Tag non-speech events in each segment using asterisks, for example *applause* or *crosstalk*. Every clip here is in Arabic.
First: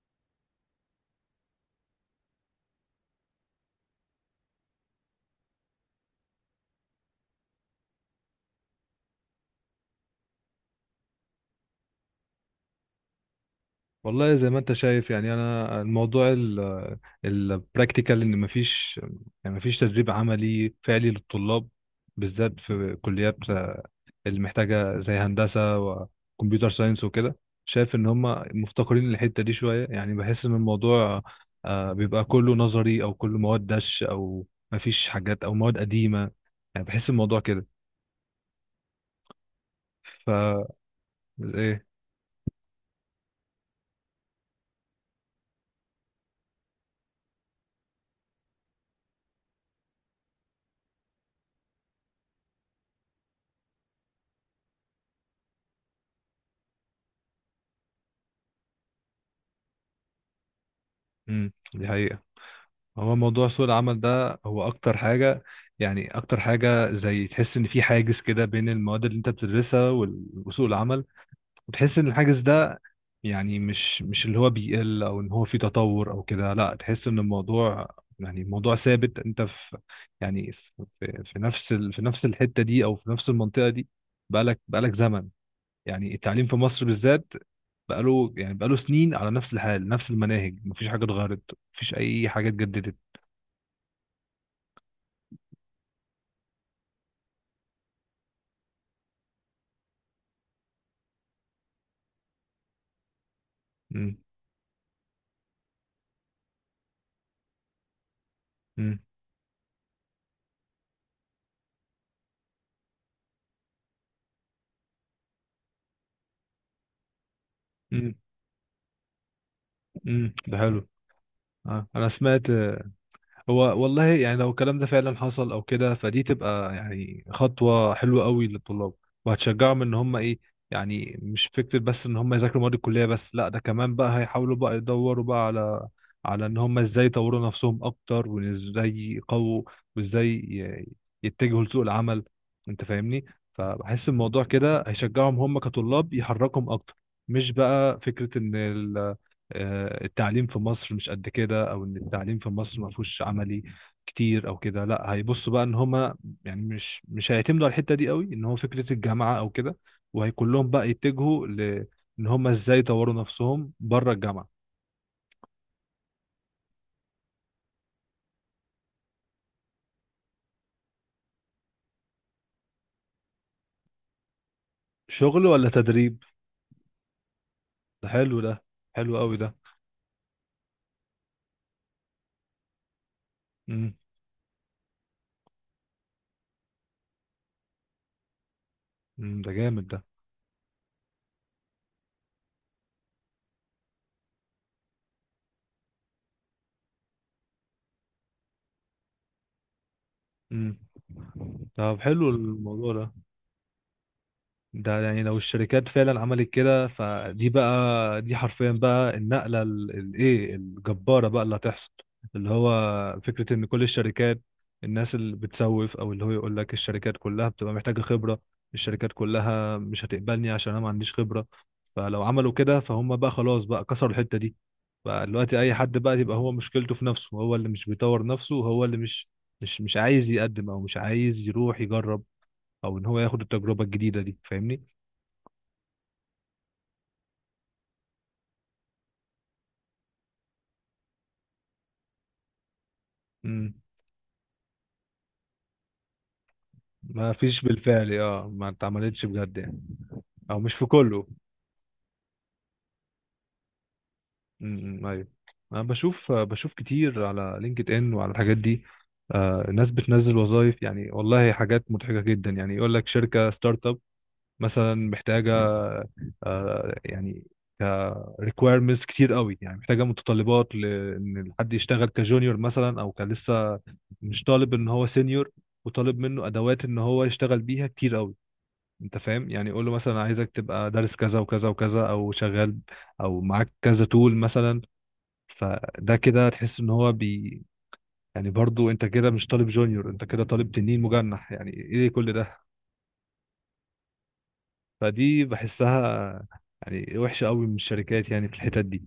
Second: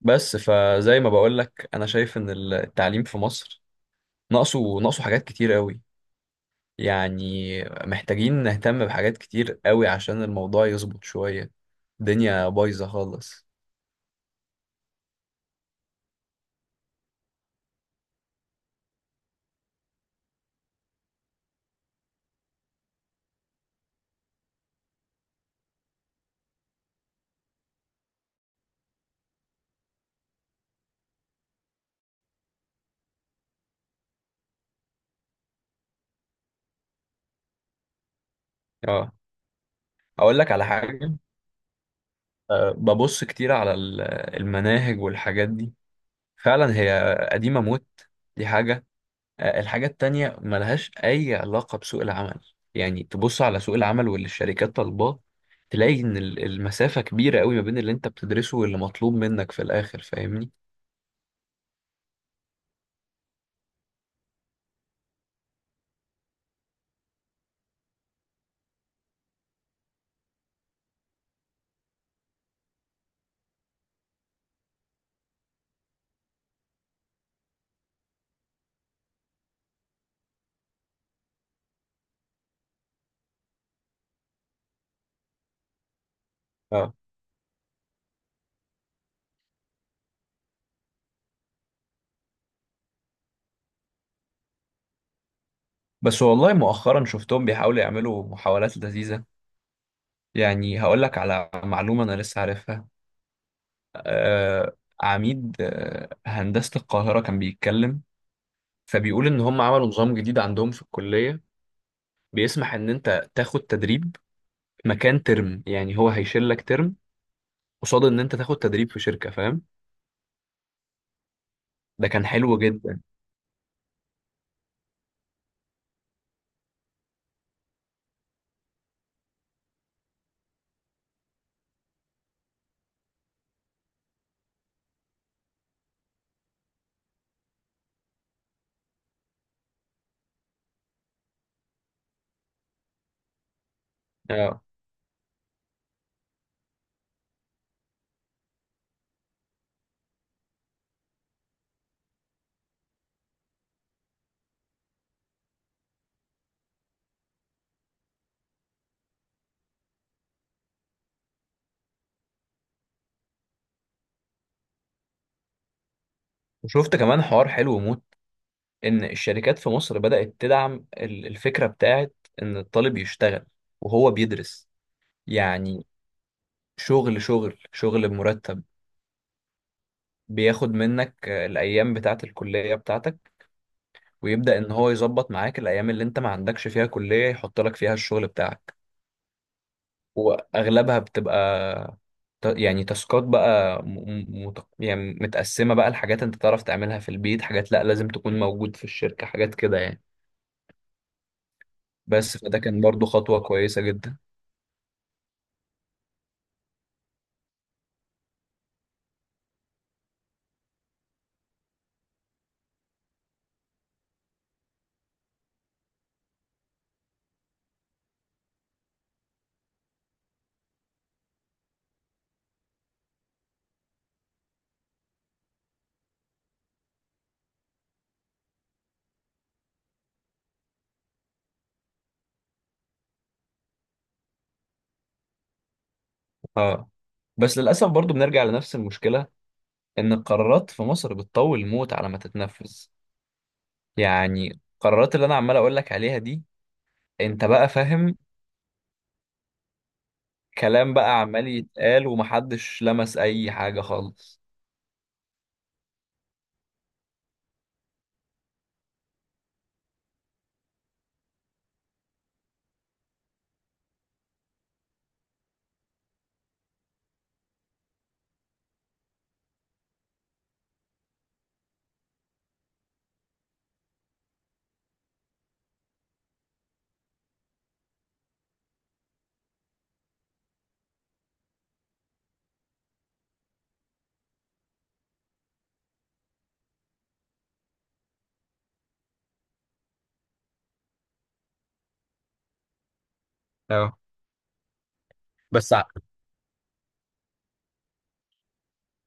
بس فزي ما بقول لك انا شايف ان التعليم في مصر ناقصه حاجات كتير قوي، يعني محتاجين نهتم بحاجات كتير قوي عشان الموضوع يظبط شوية. الدنيا بايظة خالص. والله زي ما انت شايف، يعني انا الموضوع البراكتيكال ان يعني مفيش تدريب عملي فعلي للطلاب، بالذات في كليات اللي محتاجه زي هندسه وكمبيوتر ساينس وكده. شايف ان هم مفتقرين الحته دي شويه، يعني بحس ان الموضوع بيبقى كله نظري او كله مواد دش او مفيش حاجات او مواد قديمه، يعني بحس الموضوع كده. اه، ف اقول لك على حاجة. ايه؟ أه، ببص كتير على المناهج والحاجات دي، فعلا هي قديمة موت. دي حاجة. الحاجة التانية ملهاش أي علاقة بسوق العمل، يعني تبص على سوق العمل واللي الشركات طالباه تلاقي إن المسافة كبيرة قوي ما بين اللي أنت بتدرسه واللي مطلوب منك في الآخر. فاهمني؟ دي حقيقة. هو موضوع سوق العمل ده هو اكتر حاجة، يعني اكتر حاجة زي تحس ان في حاجز كده بين المواد اللي انت بتدرسها وسوق العمل، وتحس ان الحاجز ده، يعني مش اللي هو بيقل او ان هو في تطور او كده، لا تحس ان الموضوع، يعني الموضوع ثابت، انت في، يعني في نفس الحتة دي او في نفس المنطقة دي. بقالك زمن، يعني التعليم في مصر اه. بالذات بقاله سنين على نفس الحال، نفس المناهج، مفيش حاجة اتغيرت، مفيش اي حاجة اتجددت. بس والله مؤخرا شفتهم بيحاولوا يعملوا محاولات لذيذة. يعني هقول لك على معلومة أنا لسه عارفها. آه، عميد آه هندسة القاهرة كان بيتكلم، امم فبيقول إن هم عملوا نظام جديد عندهم في الكلية، بيسمح إن أنت تاخد تدريب مكان ترم، يعني هو هيشيل لك ترم قصاد امم ان انت تاخد تدريب في شركه. فاهم؟ امم. ده حلو. آه. انا ده كان سمعت حلو آه، جدا. هو والله، يعني لو الكلام ده فعلا حصل او كده، فدي تبقى يعني خطوة حلوة قوي للطلاب، وهتشجعهم ان هم ايه، يعني مش فكرة بس ان هم يذاكروا مواد الكلية بس، لا، ده كمان بقى هيحاولوا بقى يدوروا بقى على ان هم ازاي يطوروا نفسهم اكتر، وازاي يقووا، وازاي يتجهوا لسوق العمل، انت فاهمني؟ فبحس الموضوع اه، كده هيشجعهم هم كطلاب، يحركهم اكتر، مش بقى فكرة ان التعليم في مصر مش قد كده، او ان التعليم في مصر ما فيهوش عملي كتير او كده، لا هيبصوا بقى ان هما، يعني مش هيعتمدوا على الحته دي قوي ان هو فكره الجامعه او كده، وهيكون لهم بقى يتجهوا ان هما ازاي يطوروا نفسهم بره الجامعه. وشفت كمان حوار حلو موت، ان الشركات في مصر بدات تدعم الفكره بتاعت ان الطالب يشتغل وهو بيدرس. شغل ولا يعني تدريب؟ شغل شغل ده شغل حلو ده، بمرتب، حلو قوي ده. بياخد منك الايام بتاعه الكليه بتاعتك، امم. ويبدا ان هو يظبط معاك الايام اللي انت ما عندكش فيها كليه يحط لك فيها الشغل بتاعك، ده جامد ده. واغلبها بتبقى يعني تاسكات بقى يعني متقسمه بقى لحاجات انت تعرف تعملها في البيت، حاجات لا لازم تكون موجود في الشركه، حاجات كده يعني. امم، طب حلو بس فده كان الموضوع برضو ده. خطوه كويسه جدا. ده يعني لو الشركات فعلا عملت كده فدي بقى، دي حرفيا بقى النقلة الايه الجبارة بقى اللي هتحصل، اللي هو فكرة ان كل الشركات، الناس اللي بتسوف او اللي هو يقول لك الشركات كلها بتبقى محتاجة خبرة، الشركات كلها مش هتقبلني عشان انا ما عنديش خبرة، فلو عملوا كده فهم بقى خلاص بقى كسروا الحتة دي، بقى دلوقتي اي حد بقى يبقى هو مشكلته في نفسه، هو اللي مش بيطور نفسه، هو اللي مش عايز يقدم، او مش عايز يروح يجرب، او ان هو ياخد التجربة الجديدة دي، فاهمني؟ اه. بس للاسف برضو بنرجع لنفس المشكله، ان القرارات في مصر بتطول موت على ما تتنفذ. مم. يعني القرارات اللي انا عمال اقول لك عليها دي، ما انت فيش بقى بالفعل، فاهم، ما اتعملتش بجد يعني، او مش في كلام بقى كله. عمال يتقال ومحدش لمس اي حاجه خالص. امم، ايوه. انا بشوف كتير على لينكد ان وعلى الحاجات دي. ناس بتنزل وظائف، يعني والله حاجات مضحكه جدا، يعني يقول لك شركه ستارت اب مثلا محتاجه، يعني ريكويرمنتس كتير قوي، يعني محتاجه متطلبات لان حد يشتغل كجونيور مثلا، او كان لسه مش طالب ان هو سينيور، وطالب منه ادوات ان هو يشتغل بيها كتير قوي، انت فاهم، يعني قول له مثلا عايزك تبقى دارس كذا وكذا وكذا، او شغال، او معاك كذا تول مثلا، فده كده تحس ان هو يعني برضو انت كده مش طالب جونيور، انت كده طالب تنين مجنح، يعني ايه كل ده؟ اه. فدي بس ع- بحسها يعني وحشة قوي من الشركات، يعني في الحتت دي.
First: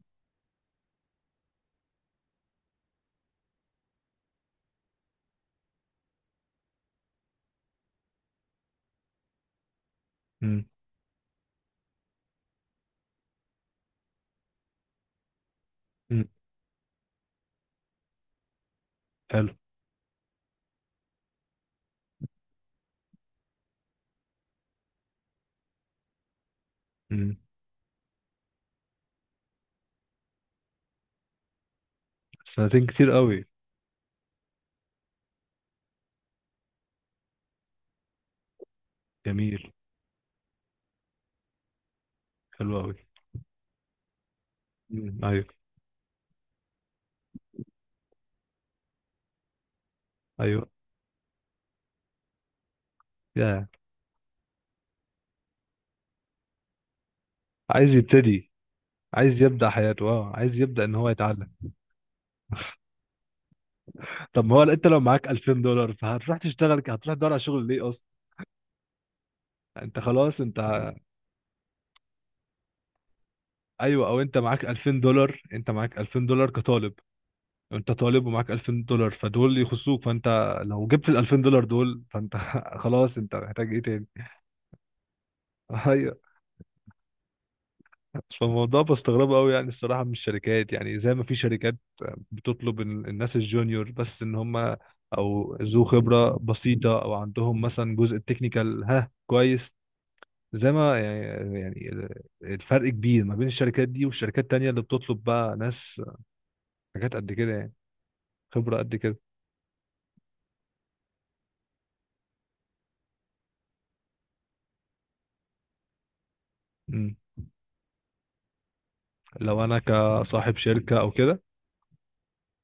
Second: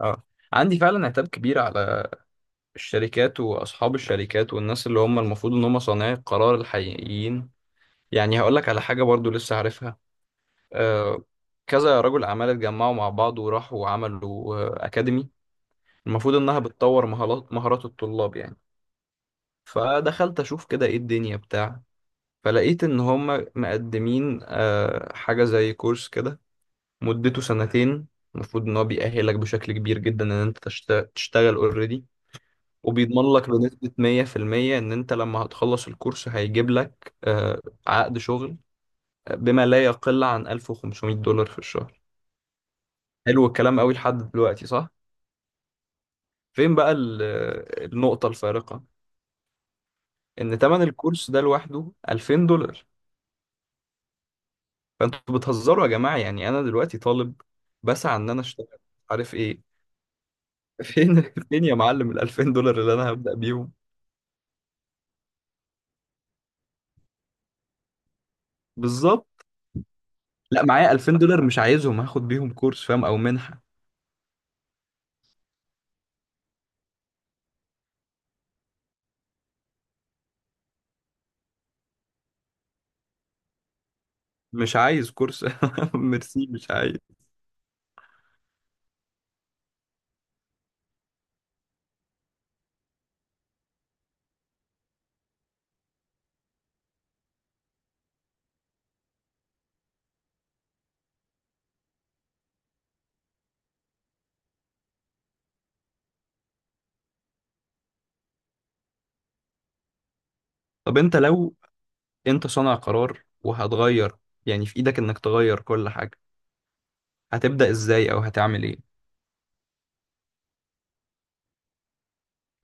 اه، عندي فعلا عتاب كبير على الشركات واصحاب الشركات والناس اللي هم المفروض ان هم صانعي القرار الحقيقيين. يعني هقول لك على حاجه برضو لسه عارفها. امم. آه، كذا رجل اعمال اتجمعوا مع بعض وراحوا وعملوا آه اكاديمي امم. المفروض انها بتطور مهارات الطلاب يعني. حلو. فدخلت اشوف كده ايه الدنيا بتاع، فلقيت ان هم مقدمين آه حاجه زي كورس كده، امم. مدته سنتين، المفروض ان هو بيأهلك بشكل كبير جدا ان انت تشتغل اوريدي. سنتين كتير وبيضمن قوي. لك بنسبة 100% إن أنت لما هتخلص الكورس هيجيب لك آه، عقد شغل آه، بما جميل. لا يقل عن 1500 دولار في الشهر. حلو قوي. حلو الكلام قوي لحد دلوقتي، صح؟ امم، ايوه فين بقى آه، النقطة الفارقة؟ إن ايوه. تمن الكورس ده لوحده 2000 دولار. يا. فأنتوا بتهزروا يا جماعة، يعني أنا دلوقتي طالب عايز بسعى إن أنا يبتدي، أشتغل، عارف عايز إيه؟ يبدأ حياته، اه عايز *laughs* يبدأ ان هو فين يتعلم. فين يا معلم ال 2000 دولار اللي أنا هبدأ بيهم؟ طب ما هو انت لو معاك 2000 دولار فهتروح تشتغل، هتروح تدور على شغل ليه اصلا؟ بالظبط. انت خلاص انت. لا، معايا 2000 دولار مش عايزهم هاخد بيهم كورس، فاهم؟ أو منحة. ايوه، او انت معاك 2000 دولار، انت معاك 2000 دولار كطالب، انت طالب ومعاك 2000 دولار، فدول يخصوك، فانت لو جبت ال 2000 دولار دول فانت *laughs* خلاص، انت محتاج ايه تاني؟ مش عايز كورس. *laughs* *laughs* ايوه. ميرسي، مش عايز. فالموضوع بستغربه قوي يعني الصراحه من الشركات، يعني زي ما في شركات بتطلب الناس الجونيور بس ان هم، او ذو خبره بسيطه، او عندهم مثلا جزء التكنيكال، ها كويس، زي ما يعني، الفرق كبير ما بين الشركات دي والشركات التانية اللي بتطلب بقى ناس حاجات قد كده يعني، خبرة قد كده. طب انت لو انت صانع قرار وهتغير، يعني في ايدك انك تغير كل حاجة، مم. هتبدأ ازاي او هتعمل ايه؟ لو أنا كصاحب شركة أو كده.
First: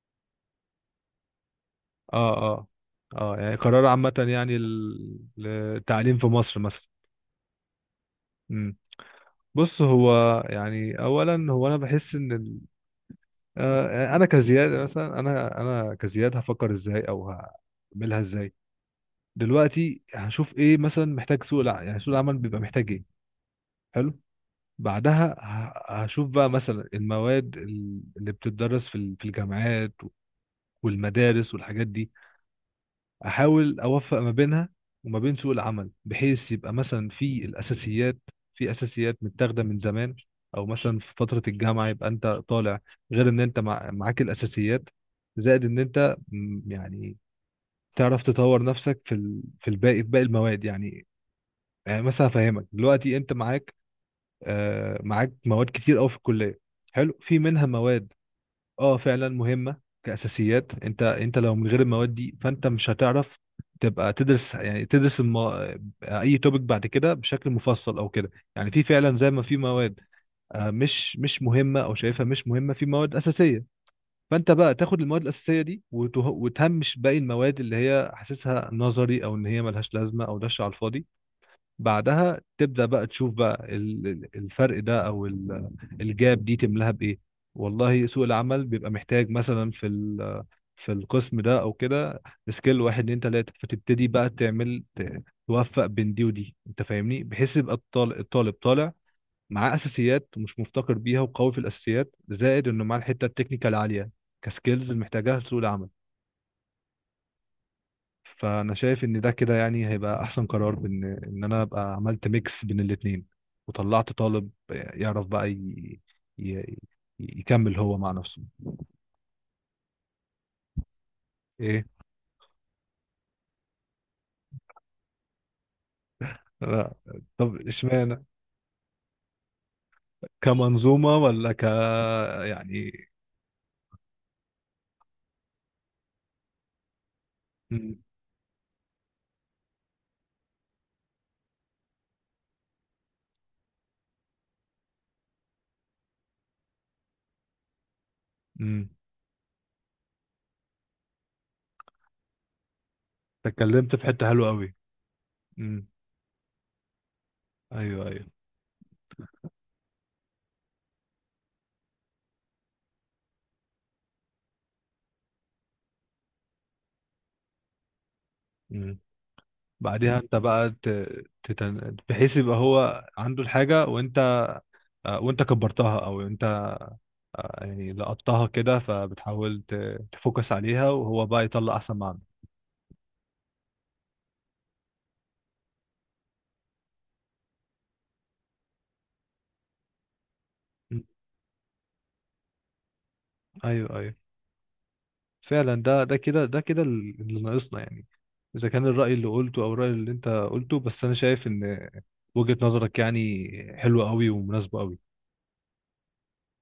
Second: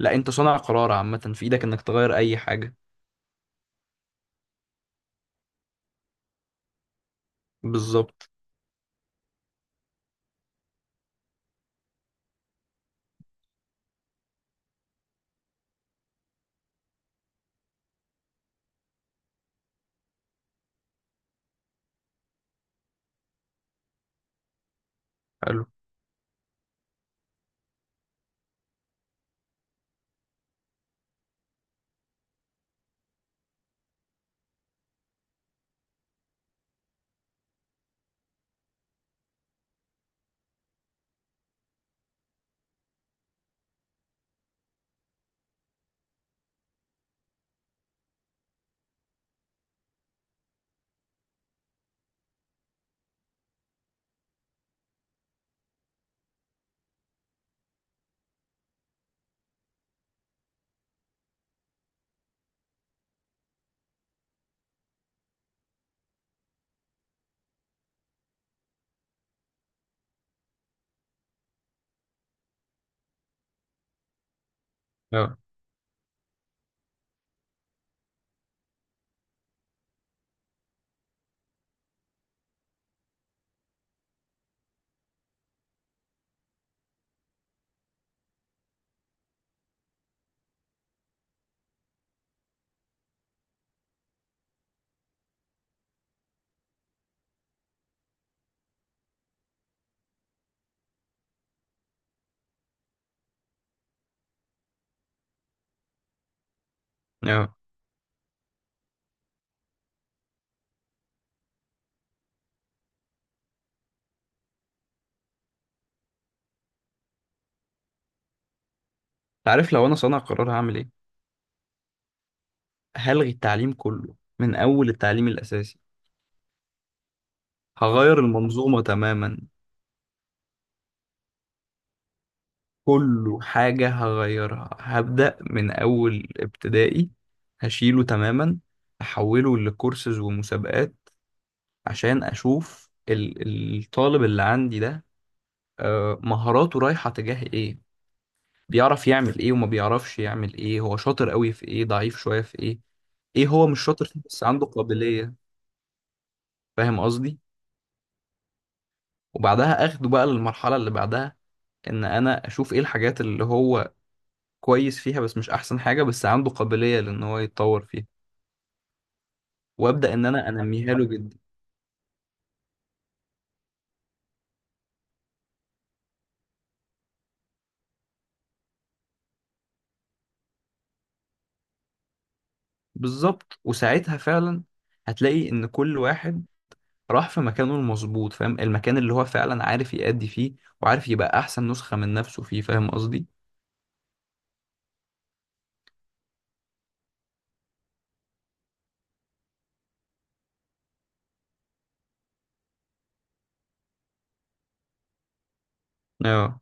لا، انت صانع قرار عامة، في ايدك انك تغير اه، اي اه. حاجة. اه يعني قرار عامة، يعني للتعليم في مصر مثلا. بالظبط. مم. بص هو يعني، اولا هو انا بحس ان ال... آه، يعني انا كزياد مثلا، انا كزياد هفكر ازاي او هعملها ازاي، دلوقتي هشوف ايه مثلا محتاج سوق العمل، يعني سوق العمل بيبقى محتاج ايه. حلو. بعدها حلو. هشوف بقى مثلا المواد اللي بتدرس في في الجامعات والمدارس والحاجات دي، احاول اوفق ما بينها وما بين سوق العمل، بحيث يبقى مثلا في الاساسيات، في اساسيات متاخده من زمان، او مثلا في فتره الجامعه يبقى انت طالع، غير ان انت معاك الاساسيات، زائد ان انت يعني تعرف تطور نفسك في في الباقي، في باقي المواد يعني. يعني مثلا افهمك دلوقتي انت معاك، معاك مواد كتير قوي في الكليه، حلو، في منها مواد اه فعلا مهمه كاساسيات، انت لو من غير المواد دي فانت مش هتعرف تبقى تدرس، يعني تدرس الم... آه، اي توبيك بعد كده بشكل مفصل او كده، يعني في فعلا زي ما في مواد مش مهمه او شايفها مش مهمه، في مواد اساسيه، فانت بقى تاخد المواد اه، الاساسيه دي وتهمش باقي المواد اللي هي حاسسها نظري، او ان هي ملهاش لازمه، او دش على الفاضي. بعدها تبدأ بقى تشوف بقى الفرق ده، او الجاب دي تملاها بايه، والله سوق العمل بيبقى محتاج مثلا في في القسم ده او كده، سكيل واحد اتنين تلاتة، فتبتدي بقى تعمل توفق بين دي ودي، انت فاهمني؟ بحيث يبقى الطالب طالع معاه اساسيات، مش مفتقر بيها، وقوي في الاساسيات، زائد انه معاه الحتة التكنيكال عالية كسكيلز محتاجها لسوق العمل. اه. فانا شايف ان ده كده يعني هيبقى احسن قرار، بان ان انا ابقى عملت ميكس بين الاتنين، وطلعت طالب يعرف ي... يكمل هو مع نفسه. عارف لو انا صانع قرار هعمل ايه؟ ايه؟ هلغي التعليم كله من اول التعليم الاساسي. لا. طب هغير اشمعنى؟ المنظومة تماما، كمنظومة ولا يعني. كله حاجة هغيرها. هبدأ من اول ابتدائي، امم. هشيله تماما، احوله لكورسز ومسابقات، عشان اشوف الطالب اللي عندي ده آه، مهاراته رايحة تجاه ايه، امم. بيعرف يعمل ايه وما بيعرفش يعمل ايه، هو شاطر قوي في ايه، ضعيف شوية في ايه، ايه هو مش اتكلمت شاطر في فيه حتة بس حلوة عنده قوي. قابلية. امم، فاهم قصدي؟ ايوه ايوه. وبعدها اخده بقى للمرحلة اللي بعدها، ان انا اشوف ايه الحاجات اللي هو كويس فيها بس مش احسن حاجة بس عنده قابلية لان هو يتطور فيها، امم. وابدا بعديها ان انت انا بقى انميها له جدا. بحيث يبقى هو عنده الحاجة، وانت كبرتها، او انت، يعني لقطتها كده، فبتحاول تفوكس عليها، وهو بقى يطلع احسن ما عنده. بالظبط. وساعتها فعلا هتلاقي ان كل واحد راح في مكانه المظبوط، فاهم المكان اللي هو فعلا عارف يأدي فيه م. وعارف يبقى احسن نسخة من نفسه فيه. فاهم قصدي؟ ايوه ايوه. فعلا ده كده اللي ناقصنا يعني، اذا كان الرأي اللي قلته، او الرأي اللي انت قلته، بس انا شايف ان وجهة نظرك يعني حلوة قوي ومناسبة قوي. اه.